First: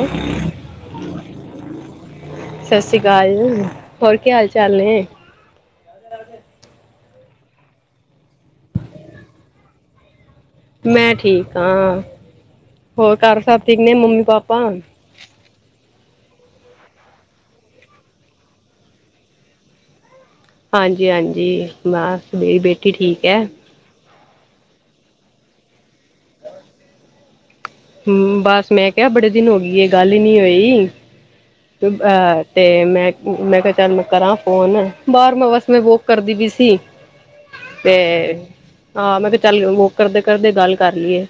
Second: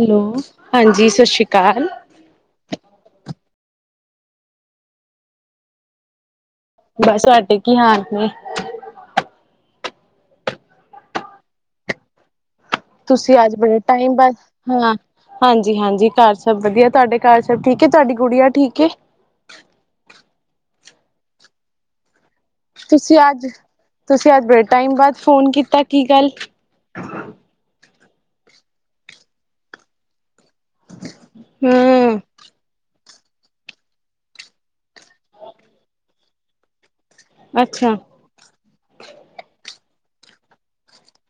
Hello ਹਾਂਜ ਸਸਰੀ ਕਾਲ। ਸਸਰੀ ਕਾਲ ਹੋਰ ਕੇ ਹਾਲ ਚਾਲ ਨੇ। [inaudible] ਬਸ ਸਾਡੇ ਕੀ ਹਾਂ ਕੀ ਨੀ ਮੈਂ ਠੀਕ ਆ ਹੋਰ ਤੁਸੀਂ ਘਰ ਅੱਜ ਸਭ ਬੜੇ ਠੀਕ ਨੇ ਟਾਈਮ ਮੰਮੀ ਬਾਅਦ ਪਾਪਾ। ਹਾਂ ਹਾਂਜੀ! ਹਾਂਜੀ! ਘਰ ਸਭ ਵਧੀਆ। ਤੁਹਾਡੇ ਘਰ ਸਭ ਠੀਕ ਏ, ਤੁਹਾਡੀ ਗੁਡੀਆਂ ਠੀਕ ਏ। ਹਾਂਜੀ ਹਾਂਜੀ ਬਾਸ ਮੇਰੀ ਬੇਟੀ ਤੁਸੀਂ ਠੀਕ ਹੈ। ਅੱਜ ਤੁਸੀਂ! ਅੱਜ ਬੜੇ ਟਾਈਮ ਬਾਅਦ ਫੋਨ ਕੀਤਾ ਕੀ ਗੱਲ? ਹੂੰ ਬਸ ਮੈਂ ਕਿਹਾ ਬੜੇ ਦਿਨ ਹੋ ਗਈ ਐ ਗੱਲ ਹੀ ਨੀ ਹੋਈ। ਹੂੰ! ਅਹ ਤੇ ਮੈਂ, ਮੈਂ ਕਿਹਾ ਚੱਲ ਮੈਂ ਕਰਾਂ ਫੋਨ, ਬਾਰ ਮੈਂ ਬਸ ਮੈਂ ਵੋਕ ਕਰਦੀ ਵੀ ਸੀ। ਤੇ ਅੱਛਾ ਆ, ਮੈਂ ਕਿਹਾ ਚੱਲ ਵੋਕ ਕਰਦੇ-ਕਰਦੇ ਗੱਲ ਕਰ ਲਈਏ।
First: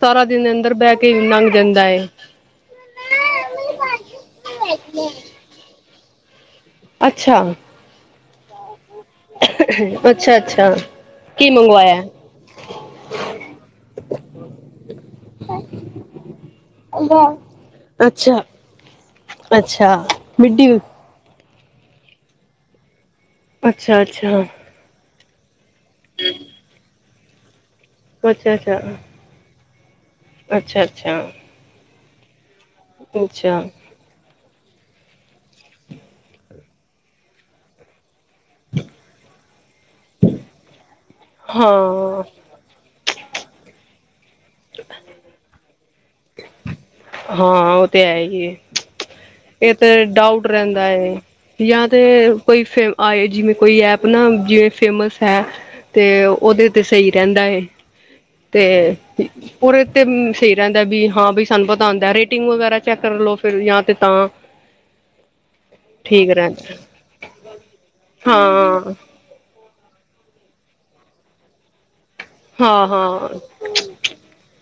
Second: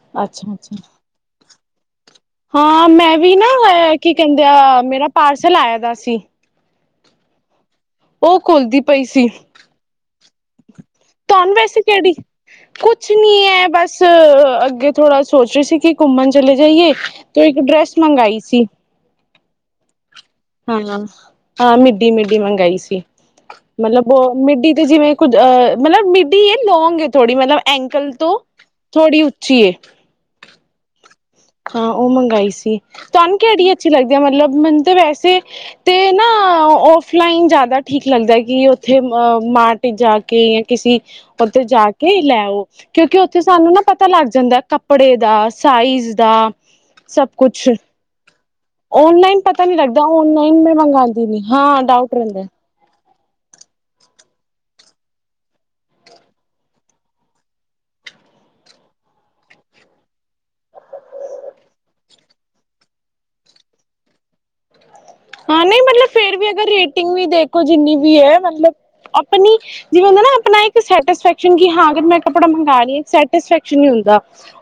ਸਾਰਾ ਦਿਨ ਅੱਛਾ ਅੰਦਰ ਅੱਛਾ ਬਹਿ ਕੇ ਵੀ ਲੰਘ ਜਾਂਦਾ ਏ। ਹਾਂ ਮੈਂ ਵੀ ਨਾ ਐ ਕੀ ਕਹਿੰਦੇ ਆ ਮੇਰਾ ਪਾਰਸਲ ਆਇਆਂ ਦਾ ਸੀ। ਅੱਛਾ! ਉਹ ਘੁਲਦੀ ਪਈ ਸੀ। ਅੱਛਾ-ਅੱਛਾ ਧੰਨ ਵੈਸੇ ਕਿਹੜੀ ਕੁਛ ਨੀ ਏ ਬਸ ਅੱਗੇ ਥੋੜਾ ਸੋਚ ਰਹੇ ਸੀ ਕਿ ਘੁੰਮਣ ਚਲੇ ਜਾਈਏ। ਤੋਂ ਇੱਕ ਡਰੈਸ ਮੰਗਾਈ ਅੱਛਾ ਸੀ। ਅੱਛਾ ਮਿੱਡੀ ਹਾਂ, ਹਾਂ ਮਿੱਡੀ-ਮਿੱਡੀ ਮੰਗਾਈ ਸੀ ਅੱਛਾ ਮਤਲਬ ਅ ਅੱਛਾ ਮਿੱਡੀ ਤੇ, ਜਿਵੇਂ ਕੁੱਝ ਅ ਮਤਲਬ ਮਿਡੀ ਏ ਲੌਂਗ ਏ ਥੋੜੀ ਮਤਲਬ ਐਂਕਲ ਤੋਂ ਥੋੜੀ ਉ ਚੀ ਏ। ਅੱਛਾ-ਅੱਛਾ ਹਾਂ ਓ ਮੰਗਾਈ ਸੀ ਤੁਹਾਨੂੰ ਅੱਛਾ ਕੇਹੜੀ ਲੱਗਦੀ ਮਤਲਬ ਮੈਨ ਤੇ ਵੈਸੇ ਤੇ ਨਾ ਔਫਲਾਈਨ ਜ਼ਾਦਾ ਠੀਕ ਲੱਗਦਾ। ਕਿ ਉੱਥੇ ਅ ਮਾਰਟ ਜਾ ਕੇ ਜਾਂ ਕਿਸੀ ਉੱਥੇ ਜਾ ਕੇ ਹਾਂ ਲੈਓ। ਕਿਉਂਕਿ ਉੱਥੇ ਸਾਨੂੰ ਨਾ ਪਤਾ ਲੱਗ ਜਾਂਦਾ ਕੱਪੜੇ ਦਾ ਸਾਈਜ਼ ਹਾਂ ਸਭ ਕੁਛ ਹਾਂ ਉਹ ਤੇ ਹੈ ਹੀ ਹੈ ਔਨਲਾਈਨ ਪਤਾ ਨੀ ਇਹ ਲੱਗਦਾ ਤੇ ਡਾਊਟ ਔਨਲਾਈਨ ਮੈਂ ਰਹਿੰਦਾ ਹੈ ਮੰਗਵਾਉਂਦੀ ਨੀ, ਹਾਂ ਜਾਂ ਤੇ ਡਾਊਟ ਰਹਿੰਦਾ। ਕੋਈ ਫੇ ਆਏ ਜਿਵੇਂ ਕੋਈ ਐਪ ਨਾ ਜਿਵੇਂ ਫੇਮਸ ਹੈ ਤੇ ਓਦੇ ਤੇ ਸਈ ਰਹਿੰਦਾ ਏ ਤੇ ਉਰੇ ਤੇ ਸਈ ਰਹੰਦਾ ਵੀ ਹਾਂ ਬਸ ਸਾਨੂੰ ਪਤਾ ਹਉਂਦਾ ਰੇਟਿੰਗ ਵਗੈਰਾ ਚੈੱਕ ਕਰ ਲੋ ਫੇਰ ਯਾ ਤੇ ਤਾਂ ਹਾਂ ਨੀ ਮਤਲਬ ਠੀਕ ਫੇਰ ਵੀ ਅਗਰ ਰਹਿੰਦਾ ਰੇਟਿੰਗ ਵੀ ਦੇਖੋ ਜਿੰਨੀ ਵੀ ਹੈ ਮਤਲਬ ਹਾਂ ਅਪਣੀ ਜਿਵੇਂ ਹੁੰਦਾ ਨਾਂ ਆਪਣਾ ਇੱਕ ਸੈਟਸਫੈਕਸਣ ਕੀ ਹਾਂ ਅਗਰ ਮੈਂ ਕਪੜਾ ਮਗਾ ਹਾਂ ਰਹੀ ਆ ਇਕ ਹਾਂ ਸੈਟਿਸਫੈਕਸ਼ਨ ਨਹੀਂ ਹੁੰਦਾ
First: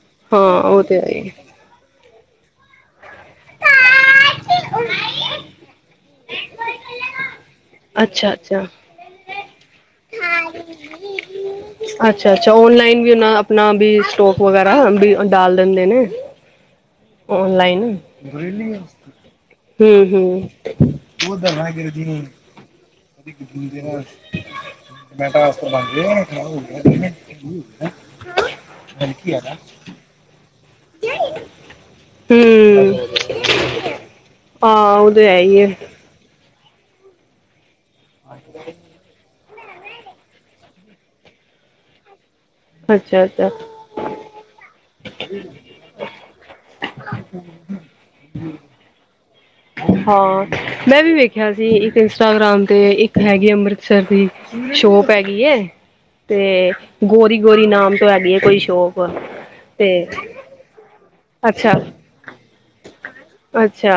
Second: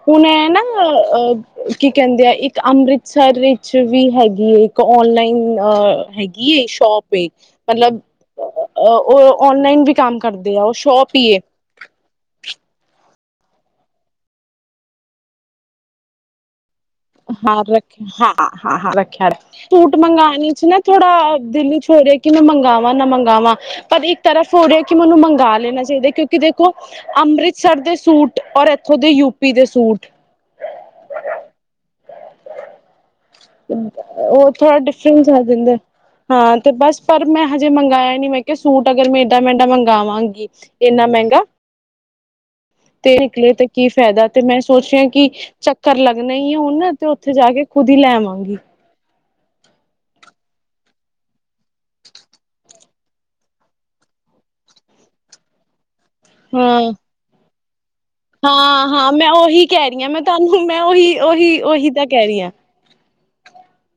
ਹੁਣ ਐ ਨਾ ਹਾਂ ਉਹ ਤੇ ਹੈ ਹੀ ਅ ਕੀ ਕਹਿੰਦੇ ਆ ਇੱਕ ਅੰਮ੍ਰਿਤਸਰ ਵਿਚ ਵੀ ਹੈਗੀ ਹੈ ਇੱਕ ਔਨਲਾਈਨ ਆ ਹ ਹੈਗੀ ਏ, ਸ਼ੋਪ ਏ, ਮਤਲਬ ਅੱਛਾ ਅ ਅੱਛਾ ਹ ਉਹ ਔ ਔਨਲਾਈਨ ਵੀ ਕੰਮ ਕਰਦੇ ਆ ਉਹ ਸ਼ੋਪ ਹੀ ਏ। ਅੱਛਾ-ਅੱਛਾ ਓਨਲਾਈਨ ਵੀ ਓਨਾ ਆਪਣਾ ਬੀ ਸਟੋਕ ਵਗੈਰਾ ਡਾਲ ਦਿੰਦੇ ਨੇ। ਹਾਂ ਔਨਲਾਈਨ ਰੱਖਿਆ ਹਾਂ-ਹਾਂ, ਹਾਂ ਰੱਖਿਆ ਸੂਟ ਹੂੰ ਹੂੰ ਮਗਾਨ ਚ ਨਾ ਥੋੜਾ ਦਿੱਲ ਚ ਹੋ ਰਹੇ ਕਿ ਮੈ ਮੰਗਾਵਾਂ ਨਾ ਮੰਗਾਵਾਂ ਪਰ ਇੱਕ ਤਰਫ਼ ਹੋ ਰਿਹਾ ਕਿ ਮੈਨੂੰ ਮੰਗਾ ਲੈਣਾ ਚਾਹੀਦਾ ਕਿਉਂਕਿ ਕਿ ਦੇਖੋ ਅੰਮ੍ਰਿਤਸਰ ਦੇ ਸੂਟ ਔਰ ਇੱਥੋਂ ਦੇ ਯੂਪੀ ਦੇ ਸੂਟ। ਹੂੰ! ਉਹ ਥੋੜਾ ਹਾਂ ਉਹ ਤੇ ਡਿਫਰੈਂਸ ਹੈ ਆ ਹੀ ਹੈ ਜਾਂਦਾ ਹਾ ਤੇ ਬਸ ਪਰ ਮੈਂ ਹਜੇ ਮੰਗਾਇਆ ਨਹੀਂ ਮੈਂ ਕਿਹਾ ਸੂਟ ਅਗਰ ਮੈਂ ਏਦਾ ਮੈਂਡਾ ਮੰਗਾਵਾਂਗੀ ਏਨਾ ਮਹਿੰਗਾ। ਤੇ ਅੱਛਾ ਅੱਛਾ ਨਿਕਲੀ ਤੇ ਕੀ ਫੈਦਾ ਤੇ ਮੈਂ ਸੋਚ ਰਹੀ ਆ ਕੀ ਚੱਕਰ ਲੱਗਣਾ ਹੀ ਏ ਹੁਣ, ਤੇ ਉੱਥੇ ਜਾ ਕੇ ਖੁਦ ਹੀ ਲੈ ਆਵਾਂਗੀ। ਹਾਂ ਮੈਂ ਵੀ ਵੇਖਿਆ ਸੀ ਇੱਕ ਇੰਸਟਾਗ੍ਰਾਮ ਤੇ ਇੱਕ ਹੈਗੀ ਅੰਮ੍ਰਿਤਸਰ ਦੀ ਸ਼ੋਪ ਹੈਗੀ ਏ ਤੇ ਹਾਂ ਗੋਰੀ-ਗੋਰੀ ਨਾਮ ਤੋਂ ਹੈਗੀ ਹੈ ਕੋਈ ਸ਼ੋਪ ਹਾਂ-ਹਾਂ ਮੈਂ ਓਹੀ ਕਹ ਤੇ ਰੀ ਹਾਂ ਮੈਂ ਤੁਹਾਨੂੰ ਮੈਂ ਉਹੀ-ਉਹੀ, ਅੱਛਾ ਓਹੀ ਤਾਂ ਕਹਿ ਰਹੀ ਹਾਂ। ਅੱਛਾ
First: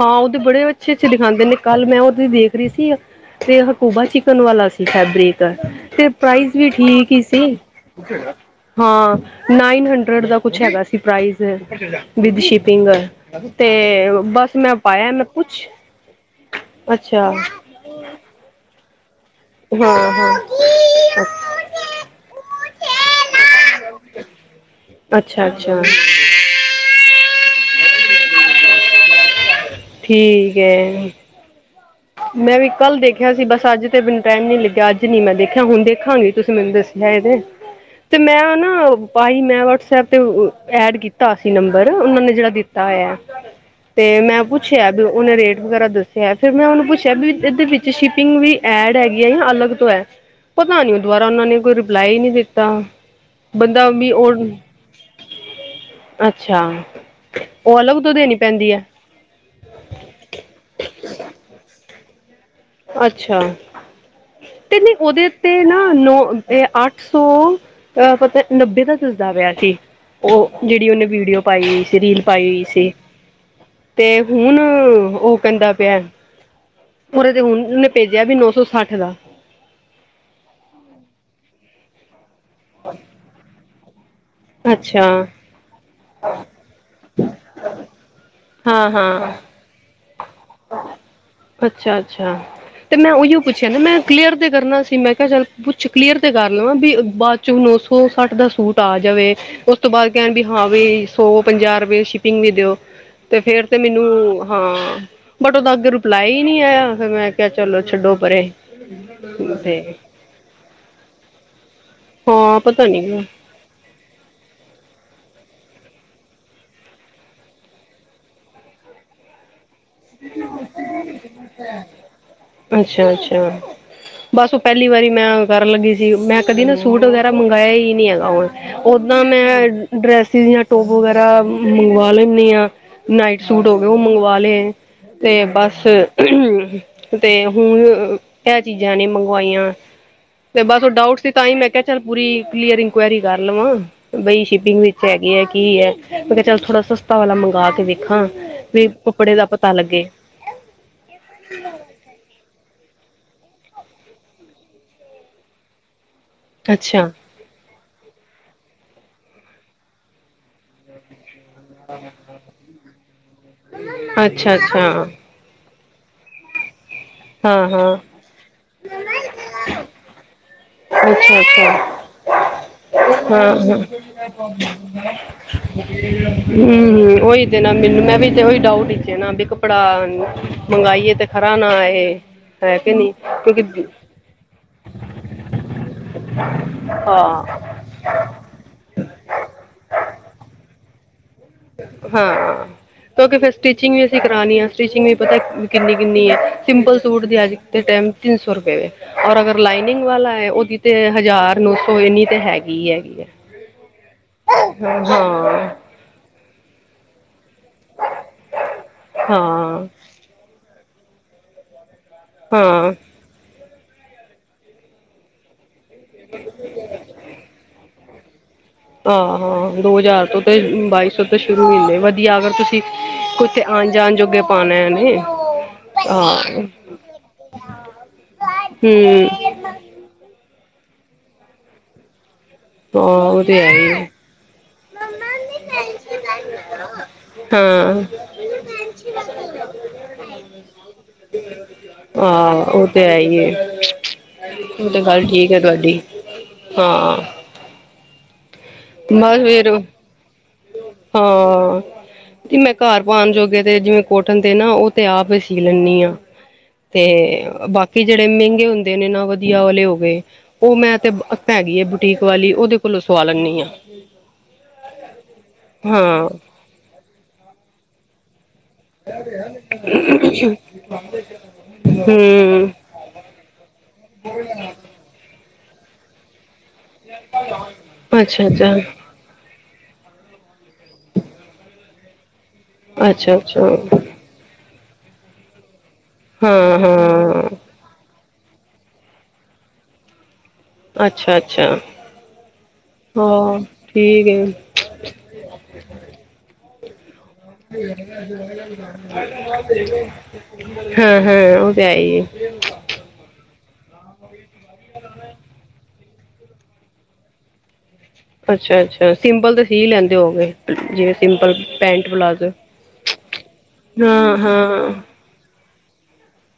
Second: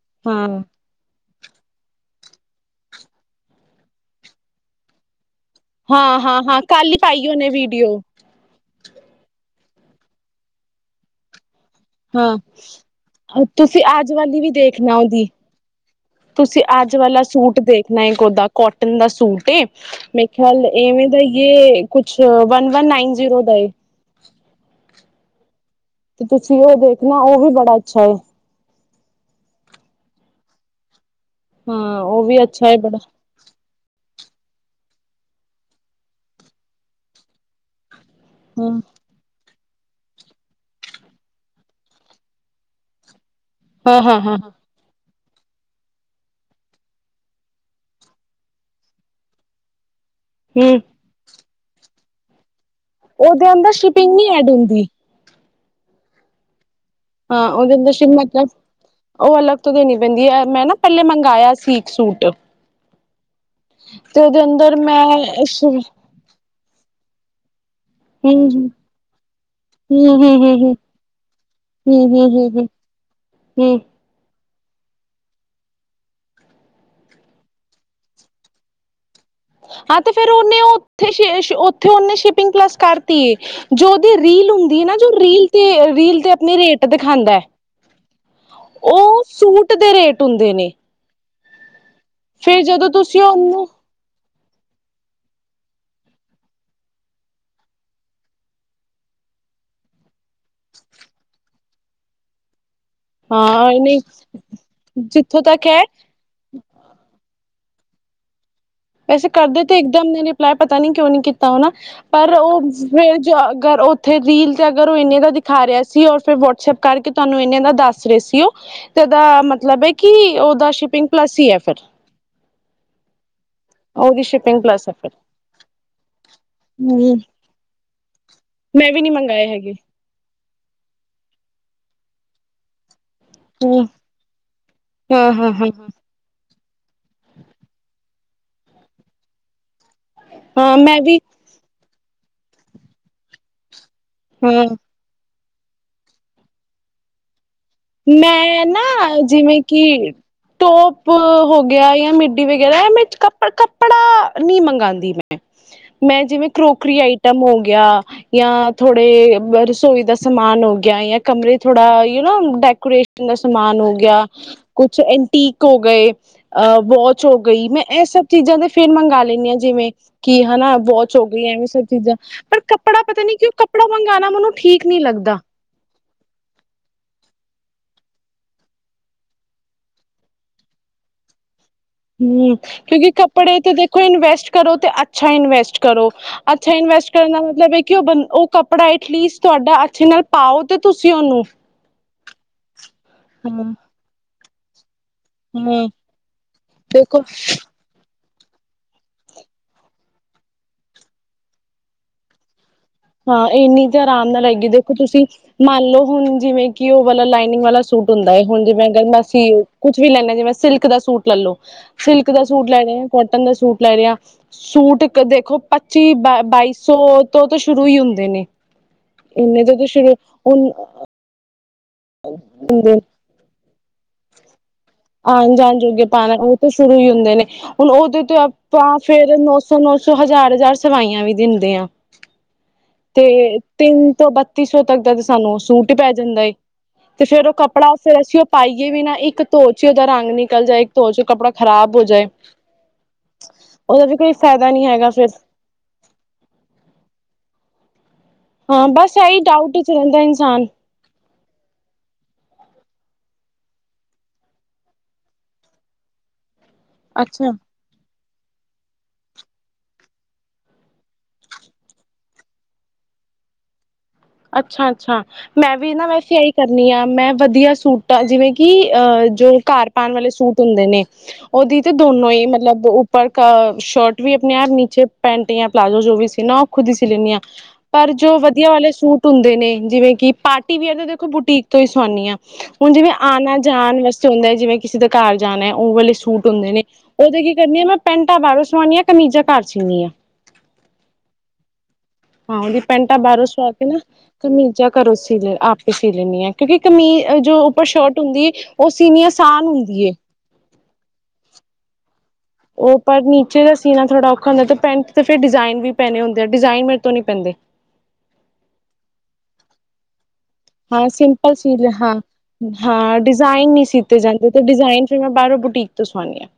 ਹਾਂ ਉਹਤੇ ਬੜੇ ਅੱਛੇ-ਅੱਛੇ ਦਿਖਾਂਦੇ ਨੇ ਕੱਲ ਮੈਂ ਉਹਤੇ ਦੇਖ ਰੀ ਸੀ ਤੇ ਹਕੂਬਾ ਚਿਕਨ ਵਾਲਾ ਸੀ ਫੈਬਰਿਕ। ਤੇ ਪ੍ਰਾਈਜ਼ ਹਾਂ-ਹਾਂ-ਹਾਂ ਵੀ ਕੱਲ ਹੀ ਠੀਕ ਈ ਪਾਈ ਉਹਨੇ ਸੀ। ਵੀਡੀਓ ਹਾਂ ਨਾਈਨ ਹੰਡਰਡ ਦਾ ਕੁਛ ਹੈਗਾ ਸੀ ਪ੍ਰਾਈਜ਼ ਹਾਂ। ਵਿਦ ਸ਼ਿਪ ਪਿੰਗ ਤੇ ਤੁਸੀਂ ਅੱਜ ਵਾਲੀ ਵੀ ਬਸ ਮੈਂ ਦੇਖਣਾ ਪਾਇਆ ਮੈਂ ਉਹਦੀ। ਕੁਛ ਤੁਸੀਂ ਅੱਜ ਵਾਲਾ ਸੂਟ ਦੇਖਣਾ ਇਕ ਅੋਦਾ ਕੋਟਨ ਦਾ ਸੂਟ। ਤੇ ਹਾਂ ਮੇ ਹਾਂ ਖਿਆਲ ਇਵੇਂ ਦਾ ਏ ਕੁਛ ਵਨ- ਵਨ ਨਾਈਨ ਜ਼ੀਰੋ ਦਾ ਏ। ਅੱਛਾ -ਅੱਛਾ ਤੇ ਤੁਸੀਂ ਉਹ ਦੇਖਣਾ ਉਹ ਵੀ ਬੜਾ ਅੱਛਾ ਏ। ਠੀਕ ਏ ਹਾਂ ਉਹ ਮੈਂ ਵੀ ਅੱਛਾ ਏ ਬੜਾ ਕੱਲ ਦੇਖਿਆ ਸੀ ਬਸ ਅੱਜ ਤੇ ਮੈਨੂੰ ਟੈਮ ਨੀ ਲੱਗਿਆ ਅੱਜ ਨੀ ਮੈਂ ਦੇਖਿਆ ਹੁਣ ਦੇਖਾਂਗੀ ਤੁਸੀਂ ਮੈਨੂੰ ਦੱਸਿਆ ਏ ਤੇ ਤੇ ਮੈਂ ਹਾਂ। ਨਾ ਭਾਈ ਮੈਂ ਵਟਸਐਪ ਤੇ ਐਡ ਕੀਤਾ ਸੀ ਨੰਬਰ ਉਹਨਾਂ ਨੇ ਜਿਹੜਾ ਦਿੱਤਾ ਹੋਇਆ। ਤੇ ਹਾਂ-ਹਾਂ-ਹਾਂ ਮੈਂ ਪੁੱਛਿਆ ਵੀ ਉਹਨੇ ਰੇਟ ਵਗੈਰਾ ਦੱਸਿਆ ਫੇਰ ਮੈਂ ਉਹਨੂੰ ਪੁੱਛਿਆ ਵੀ ਇਦੇ ਵਿੱਚ ਸ਼ਿਪਿੰਗ ਵੀ ਐਡ ਹੈਗੀ ਏ ਜਾਂ ਅਲੱਗ ਤੋਂ ਹੈ ਹੂੰ ਪਤਾ ਨਹੀਂ ਦੁਬਾਰਾ ਓਨਾਂ ਨੇ ਕੋਈ ਰਿਪਲਾਈ ਨੀਂ ਦਿੱਤਾ ਉਹਦੇ ਅੰਦਰ ਬੰਦਾ ਵੀ ਸ਼ਿਪਿੰਗ ਨੀ ਓ ਐਡ ਹੁੰਦੀ ਅੱਛਾ ਉਹ ਅਲੱਗ ਤੋਂ ਦੇਣੀ ਪੈਂਦੀ ਹੈ [unintelligible] ਉ ਅਲੱਗ ਤੋਂ ਦੇਣੀ ਪੈਂਦੀ ਏ ਮੈਂ ਨਾ ਪਹਿਲੇ ਮੰਗਇਆ ਸੀ ਇੱਕ ਸੂਟ ਅੱਛਾ ਤੇ ਉਹਦੇ ਅੰਦਰ ਤੇ ਨੀ ਮੈਂ ਉਹਦੇ ਤੇ ਨਾ ਹਮ ਨੋ ਇਹ ਅੱਠ ਸੌ ਅਹ ਪਤਾ ਹਮ ਨੱਬੇ ਦਾ ਦਿਸਦਾ ਪਿਆ ਸੀ। ਹਮ ਹਮ ਉਹ ਜਿਹੜੀ ਹਮ ਉਹਨੇ ਵੀਡੀਓ ਪਾਈ ਹੋਈ ਸੀ ਰੀਲ ਪਾਈ ਹੋਈ ਸੀ। ਹੂੰ ਤੇ ਹੁਣ ਉਹ ਕਹਿੰਦਾ ਪਿਆ। ਉਹਦੇ ਤੇ ਹੁਣ ਉਹਨੇ ਭੇਜਿਆ ਵੀ ਨੌਸੋ ਸੱਠ ਦਾ। ਆ ਤੇ ਫਿਰ ਉਹਨੇ ਉਥੇ ਸ਼ ਏਸ਼ ਉਥੇ ਉਹਨੇ ਸ਼ਿਪਿੰਗ ਕਲਾਸ ਕਰ ਦਿਤੀਏ ਜੋ ਰੀਲ ਹੁੰਦੀ ਹੈ ਨਾ ਅੱਛਾ ਜੋ ਰੀਲ ਤੇ ਰੀਲ ਤੇ ਆਪਣੇ ਰੇਟ ਦਿਖਾਂਦਾ। ਹਾਂ -ਹਾਂ। ਅੱਧੇ ਰੇਟ ਹੁੰਦੇ ਨੇ। ਅੱਛਾ- ਅੱਛਾ ਫੇਰ ਜਦੋਂ ਤੇ ਮੈਂ ਤੁਸੀਂ ਉਹੀਓ ਉਹਨੂੰ ਪੁੱਛਿਆ ਨਾ ਮੈਂ ਕਲੀਅਰ ਤਾਂ ਤੇ ਕਰਨਾ ਸੀ ਮੈਂ ਕਿਹਾ ਚੱਲ ਪੁੱਛ ਕਲੀਅਰ ਤਾਂ ਕਰ ਲਵਾਂ ਵੀ ਬਾਅਦ 'ਚੋਂ ਨੌ ਸੌ ਸੱਠ ਦਾ ਸੂਟ ਆ ਜਾਵੇ। ਉਸ ਤੋਂ ਬਾਅਦ ਕਹਿਣ ਬਈ ਵੀ ਹਾਂ ਬਈ ਸੌ ਪੰਜਾਹ ਰੁਪਏ ਸ਼ਿਪਿੰਗ ਵੀ ਦਿਓ। ਤੇ ਫਿਰ ਹਾਂ ਤੇ ਨਹੀਂ ਮੈਨੂੰ ਹਾਂ ਜਿੱਥੋਂ ਬਟ ਤੱਕ ਉਹਦਾ ਹੈ ਅੱਗ ਰੂ ਲਾ ਹੀ ਨਹੀਂ ਆਇਆ ਫਿਰ ਮੈਂ ਕਿਹਾ ਚਲੋ ਛੱਡੋ ਪਰੇ ਵੈਸੇ ਕਰਦੇ ਤੇ ਇੱਕਦਮ ਨੇ ਰਿਪਲਾਈ ਪਤਾ ਨੀ ਕਿਉਂ ਨੀ ਕੀਤਾ ਹਨਾ। ਪਰ ਉ ਹਾਂ ਪਤਾ ਫਿਰ ਨੀ ਅਗਰ ਉ ਉਥੇ ਰੀਲ ਤੇ ਅਗਰ ਉ ਇਹਨੇ ਦਾ ਦਿਖਾ ਰਿਹਾ ਸੀ ਔਰ ਫੇਰ ਵਟਸਪ ਕਰਕੇ ਤੁਆਨੂੰ ਇਹਨਾਂ ਦਾ ਦੱਸ ਰੇ ਸੀ ਓ ਤੇ ਓਦਾ ਮਤਲਬ ਏ ਕਿ ਓਦਾ ਸ਼ਿਪਿੰਗ ਪਲੱਸ ਹੀ ਏ ਫਿਰ ਅੱਛਾ -ਅੱਛਾ ਉਹਦੀ ਬਸ ਉ ਸ਼ਿਪਿੰਗ ਪਹਿਲੀ ਪਲੱਸ ਹੈ ਵਾਰੀ ਫਿਰ ਮੈਂ ਕਰਨ ਲੱਗੀ ਸੀ ਮੈਂ ਕਦੀ ਨਾ ਸੂਟ ਹਮ ਵਗੈਰਾ ਮੰਗਾਇਆ ਈ ਨੀ ਹੈਗਾ ਔਨ ਵੀ ਨੀ ਓਦਾਂ ਮੈਂ ਮੰਗਵਾਏ ਹੈਗੇ ਡਰੈਸੀਸ ਟੋਪ ਵਗੈਰਾ ਮੰਗਵਾ ਲੈਂਨੀ ਆ ਨਾਈਟ ਸੂਟ ਹੋ ਗਏ ਹਮ ਓ ਮੰਗਵਾ ਲੈ ਹਾਂ ਤੇ ਹਾਂ ਹਾਂ ਬਸ ਹਾਂ [inaudible] ਤੇ ਹੁਣ ਏ ਚੀਜ਼ਾਂ ਨੀ ਮੰਗਵਾਈਆਂ ਤੇ ਹਾਂ ਬਸ ਉ ਮੈਂ ਵੀ ਡਾਊਟ ਤਾਂ ਈ ਮੈਂ ਕਿਆ ਚੱਲ ਪੂਰੀ ਕਲੀਅਰ ਇਨਕੁਆਇਰੀ ਕਰ ਲਵਾਂ ਬਈ ਹਾਂ ਸ਼ਿਪਿੰਗ ਵਿੱਚ ਹੈਗੇ ਏ ਕੀ ਹੈ ਮੈਂ ਕਿਆ ਚੱਲ ਥੋੜਾ ਸਸਤਾ ਵਾਲਾ ਮੰਗਵਾ ਕੇ ਦੇਖ ਮੈਂ ਨਾ ਜਿਵੇਂ ਕਿ ਟੌਪ ਹੋ ਗਿਆ ਯਾ ਮਿੱਡੀ ਵਗੈਰਾ ਇਹ ਮੈਂ ਕੱਪ ਕੱਪੜਾ ਨਹੀ ਮਗਾਂਦੀ ਮੈਂ ਮੈਂ ਜਿਵੇਂ ਕਰੋਕਰੀ ਅੱਛਾ ਆਈ। ਖਤਮ ਹੋ ਗਿਆ ਯਾ ਥੋੜੇ ਰਸੋਈ ਦਾ ਸਮਾਨ ਹੋ ਗਿਆ ਯਾ ਕਮਰੇ ਥੋੜਾ ਯੌ ਨਾ ਡੈਕੋਰੇਟ ਦਾ ਸਮਾਨ ਹੋ ਗਿਆ ਅੱਛਾ ਅੱਛਾ ਕੁਛ ਅਈਂ ਠੀਕ ਹੋ ਗਏ ਅ ਵੋਚ ਹੋ ਗਈ ਹਾਂ ਮੈਂ ਹਾਂ ਇਹ ਸਭ ਚੀਜ਼ਾਂ ਤੇ ਫੇਰ ਮੰਗਵਾ ਲੈਂਦੀ ਆਂ ਜਿਵੇ ਕੀ ਹਨਾ ਵੋਚ ਹੋ ਅੱਛਾ ਗਈ ਐਵੇਂ ਅੱਛਾ ਸਭ ਚੀਜ਼ਾਂ ਪਰ ਕੱਪੜਾ ਪਤਾ ਨੀ ਹਾਂ ਕਿਉਂ ਹਾਂ ਕੱਪੜਾ ਮੰਗਾਣਾ ਮੈਨੂੰ ਠੀਕ ਨਹੀਂ ਲੱਗਦਾ। [inaudible] ਹੂੰ ਉਹੀ ਤੇ ਨਾ ਮੈਨੂੰ ਮੈਂ ਵੀ ਤੇ ਉਹੀ ਡਾਊਟ ਇਚੇ ਨਾ ਬਈ ਕ ਕੱਪੜਾ ਮੰਗਈਏ ਤੇ ਖਰਾ ਨਾ ਆਏ। ਹੂੰ, ਕਿਉਂਕਿ ਕੱਪੜੇ ਤੇ ਦੇਖੋ ਇਨਵੈਸਟ ਕਰੋ ਤੇ ਅੱਛਾ ਇਨਵੈਸਟ ਕਰੋ। ਅੱਛਾ ਇਨਵੈਸਟ ਕਰਨ ਨਾ ਹਾਂ ਮਤਲਬ ਇੱਕ ਕਿ ਉਹ ਬ ਉਹ ਕੱਪੜਾ ਐਟਲੀਸਟ ਤੁਹਾਡਾ ਅੱਛਏ ਨਾਲ ਪਾਓ ਤੇ ਤੁਸੀਂ ਉਹਨੂੰ। ਹਾਂ, ਕਿਉਂਕਿ ਫਿਰ ਹਾਂ ਸਟਿਚਿੰਗ ਵੀ ਅਸੀਂ ਕਰਾਣੀ ਆਂ। ਸਟਿਚਿੰਗ ਵੀ ਪਤਾ ਹੂੰ ਕਿੰਨੀ ਕਿੰਨੀ ਹੈ ਸਿੰਪਲ ਦੇਖੋ ਸੂਟ ਦੀ ਅੱਜ ਦੇ ਟਾਈਮ ਤਿੰਨ ਸੌ ਰੁਪਏ ਵੇ। ਔਰ ਅਗਰ ਲਾਈਨਿੰਗ ਵਾਲਾ ਹੈ ਉਹਦੀ ਤੇ ਹਜ਼ਾਰ ਨੋ ਸੌ ਇੰਨੀ ਤੇ ਹੈਗੀ ਏ। ਹਾਂ ਇੰਨੀ ਤਾਂ ਆਰਾਮ ਨਾਲ ਹੇਗੀਏ ਤੁਸੀਂ, ਹਾਂ ਮੰਨ ਲਓ ਹੁਣ ਜਿਵੇਂ ਕਿ ਉਹ ਵਾਲਾ ਲਾਈਨਿੰਗ ਵਾਲਾ ਸੁਟ। ਸੂਟ ਹੁੰਦਾ ਏ ਹੁਣ ਜਿਵੇਂ ਗਰਮੀ ਸੀ ਹਾਂ ਕੁਛ ਵੀ ਲੈਂਨੈ ਹਾਂ ਜਿਵੇਂ ਸਿਲਕ ਦਾ ਸੂਟ ਲੈ ਲੋ। ਸਿਲਕ ਦਾ ਸੂਟ ਲੈ ਹਾਂ ਰਹੀ ਆਂ ਕੋਟਨ ਦਾ ਸੂਟ ਲੈ ਰਹੇ ਆਂ, ਸੂਟ ਕ ਦੇਖੋ। ਪੱਚੀ ਬ ਬਾਈ ਸੌ ਤੋਂ ਤੌ ਸ਼ੁਰੂ ਹੀ ਹੁੰਦੇ ਨੇ ਆਹ ਇੰਨੇ ਤੋਂ ਹਾਂ ਤਾਂ ਦੋ ਸ਼ੁਰੂ ਹਜ਼ਾਰ ਤੋਂ ਤੇ ਹੁੰਦੇ ਬਾਈ ਸੌ ਤੋਂ ਸ਼ੁਰੂ ਹੁਂਦੇ ਵਧੀਆ ਅਗਰ ਤੁਸੀਂ ਨੇ ਕੁ ਆਉਣ ਜਾਣ ਜੋਗੇ ਪਾਣਾ ਉਹ ਤਾਂ ਸ਼ੁਰੂ ਹੀ ਹੁੰਦੇ ਨੇ, ਹੁਣ ਉਹਦੇ ਤੇ ਅਪ ਆਪਾਂ ਹੂੰ ਫੇਰ ਨੌ ਸੌ ਨੌ ਸੌ ਹਜ਼ਾਰ ਹਜ਼ਾਰ ਸਵਾਈਆਂ ਵੀ ਦਿੰਦੇ ਆਂ। ਹਾਂ ਉਹ ਤੇ ਹੈ ਹੀ ਹੈ। ਤਿੰਨ ਤੋਂ ਬਤ ਇਕੱਤੀ ਸੌ ਤੱਕ ਦਾ ਤੇ ਸਾਨੂੰ ਉਹ ਸੂਟ ਹੀ ਪੈ ਜਾਂਦਾ ਏ ਤੇ ਫੇਰ ਉਹ ਹਾਂ ਕੱਪੜਾ ਫੇਰ ਅਸੀਂ ਉਹ ਪਾਈ ਵੀ ਨਾ ਇੱਕ ਧੋ ਚ ਉਹਦਾ ਰੰਗ ਨਿਕਲ ਜਾਏ ਇੱਕ ਧੋ ਚ ਕੱਪੜਾ ਖ਼ਰਾਬ ਹੋ ਜਾਏ। ਹਾਂ ਉਹ ਤੇ ਹੈ ਹੀ ਹੈ ਉਹਦਾ ਵੀ ਕੋਈ ਫਾਇਦਾ ਨਹੀਂ ਉਹ ਤੇ ਹੈਗਾ ਫੇਿਰ ਗੱਲ ਠੀਕ ਐ, ਤੁਹਾਡੀ ਹਾਂ। ਹਾਂ ਬਸ ਇਹੀ ਡਾਊਟ ਚ ਰਹਿੰਦਾ ਇਨਸਾਨ ਹਾਂ ਜ ਮੈਂ ਘਰ ਪਾਉਣ ਜੋਗੇ ਤੇ ਜਿਵੇਂ ਕੋਟਨ ਤੇ ਨਾ ਉਹ ਤੇ ਆਪ ਹੀ ਸੀ ਲੈਂਦੀ ਆ। ਤੇ ਅੱਛਾ ਬਾਕੀ ਜਿਹੜੇ ਮਹਿੰਗੇ ਹੁੰਦੇ ਨੇ ਨਾ ਵਧੀਆ ਵਾਲੇ ਹੋ ਗਏ। ਉਹ ਮੈਂ ਤੇ ਇੱਕ ਹੈਗੀ ਬੁਟੀਕ ਵਾਲੀ ਉਹਦੇ ਕੋਲੋਂ ਸਵਾ ਲੈਂਦੀ ਆ। ਅੱਛਾ, ਖ ਅੱਛਾ ਮੈਂ ਵੀ ਨਾ ਮੈਂ ਏਹੀ ਕਰਨੀ ਆ ਮੈਂ ਵਧੀਆ ਸੂਟਾਂ ਜਿਵੇਂ ਕਿ ਅਹ ਜੋ ਘਰ ਪਾਉਣ ਵਾਲੇ ਸੂਟ ਹੁੰਦੇ ਨੇ, ਉਹਦੀ ਤੇ ਦੋਨੋ ਹੀ ਹਮ ਮਤਲਬ ਪਰ ਸ਼ਰਟ ਵੀ ਆਪਣੇ ਆਪ ਨੀਚੇ ਪੈਂਟ ਜਾਂ ਪਲਾਜ਼ੋ ਜੋ ਵੀ ਸੀ ਨਾ ਉਹ ਖੁਦ ਹੀ ਸੀ ਲੈਂਦੀ ਹਾਂ, ਪਰ ਜੋ ਅੱਛਾ ਵਧੀਆ ਅੱਛਾ ਵਾਲੇ ਸੂਟ ਹੁੰਦੇ ਨੇ, ਜਿਵੇਂ ਕਿ ਪਾਰਟੀਵਿਅਰ ਦੇ ਦੇਖੋ ਬੁਟੀਕ ਤੋਂ ਹੀ ਸਿਵਾਨੀ ਆਂ। ਹੁਣ ਜਿਵੇਂ ਅੱਛਾ ਆਨਾ ਅੱਛਾ ਜਾਣ ਵਾਸੱਤੇ। ਹੁੰਦਾ ਜਿਵੇਂ ਕਿਸੇ ਦੇ ਘਰ ਜਾਣਾ ਉਹ ਵਾਲੇ ਸੂਟ ਹੁੰਦੇ ਹਾਂ ਨੇ ਉਹਦੇ ਹਾਂ ਕੀ ਕਰਨੀ ਆ ਮੈਂ ਪੈਂਟਾਂ ਬਾਹਰੋ ਸਿਵਾਨੀ ਆਂ ਕਮੀਜ਼ਾਂ ਘਰ ਸਿਨੀ ਆਂ। ਅੱਛਾ ਅੱਛਾ ਹਾਂ ਉਹਦੀ ਪੈਂਟਾਂ ਬਾਹਰੋਂ ਹਾਂ ਸਵਾ ਕੇ ਨਾ, ਤੇ ਠੀਕ ਹੈ ਕਮੀਜ਼ਾ ਘਰੋਂ ਸੀ ਆਪ ਤਾਂ ਸੀ ਲੈਂਨੀ ਆਂ। ਕਿਉਂਕਿ ਕਮੀਜ਼ ਜੋ ਉਪਰ ਸ਼ਰਟ ਹੁੰਦੀ ਹੈ ਉਹ ਸੀਨੀ ਆਸਾਨ ਹੁੰਦੀਏ। ਹੈ ਹੈ ਉਹ ਤਾਂ ਐਈ ਏ। ਉਹ ਪਰ ਨੀਚੇ ਦਾ ਸੀਨਾ ਥੋੜ੍ਹਾ ਔਖਾ ਹੁੰਦਾ ਤੇ ਪੈਂਟ ਤੇ ਫੇਰ ਡਿਜ਼ਾਇਨ ਵੀ ਪੈਣੇ ਹੁੰਦੇ ਆ ਡਿਜ਼ਾਇਨ ਮੇਰੇ ਤੋਂ ਨਹੀਂ ਪੈਂਦੇ। ਅੱਛਾ ਅੱਛਾ, ਸਿੰਪਲ ਤੇ ਸੀ ਲੈਂਦੇ ਹੋਉਗੇ। ਹਾਂ ਸਿੰਪਲ ਸੁਟ ਜੇ ਹਾਂ। ਹਾਂ ਡਿਜ਼ਾਇਨ ਨਹੀਂੀ ਸੀਤੇ ਹਾਂ ਜਾਂਦੇ ਤੇ ਹਾਂ ਡਿਜ਼ਾਇਨ ਫੇਿਰ ਮੈਂ ਬਾਹਰੋਂ ਬੁਟੀਕ ਤੋਂ ਸੁਵਾਉਣੀ ਹਾਂ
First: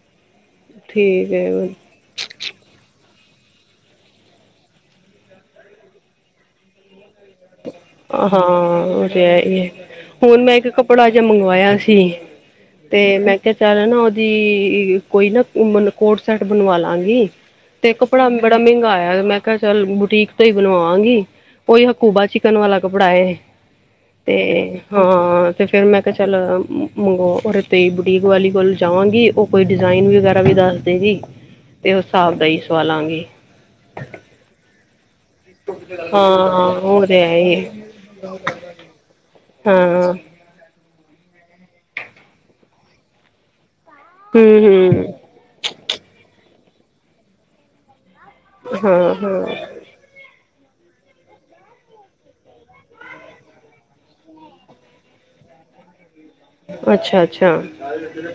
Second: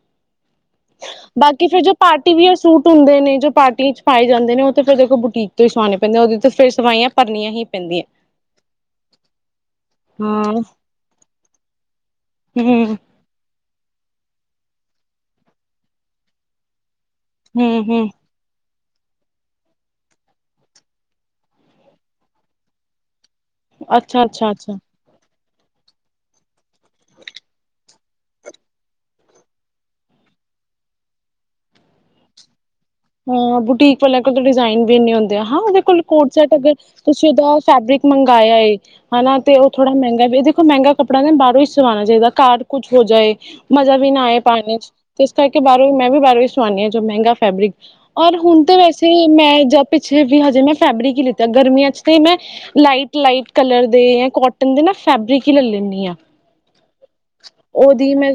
ਠੀਕ ਹੈ ਬਾਕੀ ਫਿਰ ਜੋ ਪਾਰਟੀ ਵੀਯਰ ਸੂਟ ਹੁੰਦੇ ਨੇ ਜੋ ਪਾਰਟੀ ਇਚ ਪਾਏ ਜਾਂਦੇ ਨੇ, ਉਹ ਤਾਂ ਫਿਰ ਦੇਖੋ ਬੁਟੀਕ ਤੋਂ ਹੀ ਸਵਾਉਣੇ ਪੈਂਦੇ ਉਹਦੇ ਤੇ ਫੇਰ ਸਵਾਈਆਂ ਭਰਨੀਆਂ ਹੀ ਪੈਂਦੀਆਂ ਹਾਂ ਉਹ ਤੇ ਹੈ ਹੀ, ਹੁਣ ਮੈਂ ਹਾਂ ਇੱਕ ਕੱਪੜਾ ਜਿਹਾ ਮੰਗਵਾਇਆ ਸੀ। ਹਮ ਤੇ ਮੈਂ ਚਾਰ ਨਾ ਉਹਦੀ ਕੋਈ ਨਾ ਕੋਡ ਸੈਟ ਬਣਵਾ ਲਾਂਗੀ, ਹਮ ਤੇ ਹਮ ਕੱਪੜਾ ਬੜਾ ਮਹਿੰਗਾਇਆ ਮੈਂ ਕਿਹਾ ਚਲ ਬੁਟੀਕ ਤੋਂ ਹੀ ਬਣਵਾਾਂਗੀ, ਉਹੀ ਹਕੂਬਾ ਚ ਤਨ ਵਾਲਾ ਕੱਪੜਾ ਅੱਛਾ ਤੇ ਅੱਛਾ ਅੱਛਾ ਹਾਂ ਤੇ ਫੇਿਰ ਮੈਂ ਕਿਹਾ ਚੱਲ ਮੰਗ ਤੇ ਬੁਟੀਕ ਵਾਲੀ ਕੋਲ ਜਾਵਾਂਗੀ ਉਹ ਕੋਈ ਡਿਜਾਇਨ ਵਗੈਰਾ ਵੀ ਦੱਸ ਦੇਗੀ, ਤੇ ਉਸ ਹਿਸਾਬ ਦਾ ਹੀ ਸਵਾਲਾਂਗੀ। ਹਾਂ ਬੁਟੀਕ ਵਾਲਿਆਂ ਕੋਲ ਤਾਂ ਡਿਜ਼ਾਇਨ ਵੀ ਇਨੇ ਹੁੰਦੇ। ਹਾਂ ਉਹਦੇ ਕੋਲ ਕੋਡ ਹਾਂ ਸੈਟ ਹਾਂ ਅਗਰ ਉਹ ਤੇ ਤੁਸੀਂ ਹੈ ਹੀ ਉਹਦਾ ਫੈਬਰਿਕ ਮੰਗਇਆ ਵੇ। ਹਨਾ ਤੇ ਉਹ ਥੋੜਾ ਹਾਂ। ਮਹਿੰਗਾ ਵੀ ਇਹ ਦੇਖੋ ਮਹਿੰਗਾ ਕੱਪੜਾ ਨਾ ਬਾਹਰੋਂ ਹੀ ਸਵਾਉਣਾ ਚਾਹੀਦਾ ਘਰ ਕੁੱਝ ਹੋ ਜਾਏ। ਮਜ਼ਾ ਵੀ ਨਾ ਆਏ ਹੂੰ ਪਾਉਣ ਚ ਹੂੰ ਤੇ ਇਸ ਕਰਕੇ ਬਾਹਰੋਂ ਹੀ ਮੈਂ ਵੀ ਬਾਹਰੋਂ ਹੀ ਸੁਆਉਂਦੀ ਹਾਂ ਜੋ ਮਹਿੰਗਾ ਫੈਬਰਿਕ ਔਰ ਹੁਣ ਤਾਂ ਵੈਸੇ ਹਾਂ ਮੈਂ ਹਾਂ ਜਾਂ ਪਿੱਛੇ ਵੀ ਹਜੇ ਮੈਂ ਫੈਬਰਿਕ ਹੀ ਲਿੱਤਾ ਗਰਮੀਆਂ ਚ ਤੇ ਮੈਂ ਲਾਈਟ, ਲਾਈਟ ਕਲਰ ਦੇ ਜਾਂ ਕੋਟਨ ਦੇ ਨਾ ਫੈਬਰਿਕ ਹੀ ਲੈ ਲੈਂਦੀ ਹਾਂ। ਅੱਛਾ ਅੱਛਾ ਉਹਦੀ ਮੈਂ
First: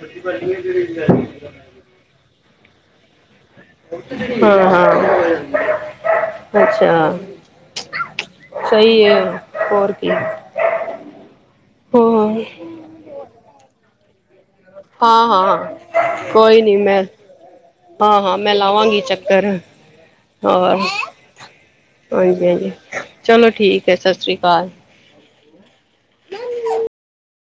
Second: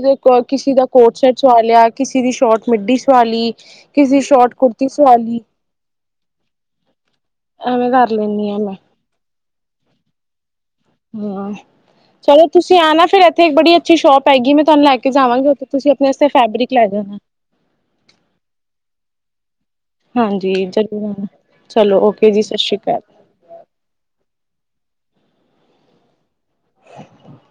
ਕਿਸੇ ਦਾ ਕੋਟਸਟ ਸਵਾ ਲਿਆ। ਕਿਸੇ ਦੀ ਸ਼ੋਟ ਮਿੱਡੀ ਸਵਾਲੀ। [unintelligible] ਹੁਨ ਹਾਂ, ਹਾਂ ਅੱਛਾ ਐਵੇਂ ਕਰ ਲੈਂਦੀ ਹਾਂ ਮੈਂ ਸਹੀ। ਕੀ ਹੋਰ ਕੀ। ਹਮ ਹੂੰ ਚਲੋ ਤੁਸੀਂ ਆਣਾ ਫੇਿਰ ਇੱਥੇ ਬੜੀ ਜੀ ਸ਼ੋਪ ਹੈਗੀ ਮੈਂ ਤੁਹਾਨੂੰ ਲੈ ਕੇ ਹਾਂ ਜਾਵਗੀ ਹਾਂ ਉੱਥੇ ਤੁਸੀਂ ਆਪਣੇ ਵਾਸਤੇ ਕੋਈ ਫੈਬਰਿਕ ਨੀ ਲੈ ਮੈਂ ਜਾਣਾ। ਹਾਂ ਹਾਂ ਮੈਂ ਲਾਵਾਂਗੀ ਚੱਕਰ ਹਾਂਜੀ ਹੋਰ ਚਲੋ ਓਕੇ ਜੀ ਹਾਂਜੀ ਸਤਿ ਹਾਂਜੀ ਸ਼੍ਰੀ ਅਕਾਲ। ਚਲੋ ਠੀਕ ਹੈ ਸਤਿ ਸ਼੍ਰੀ ਅਕਾਲ। [unintelligible]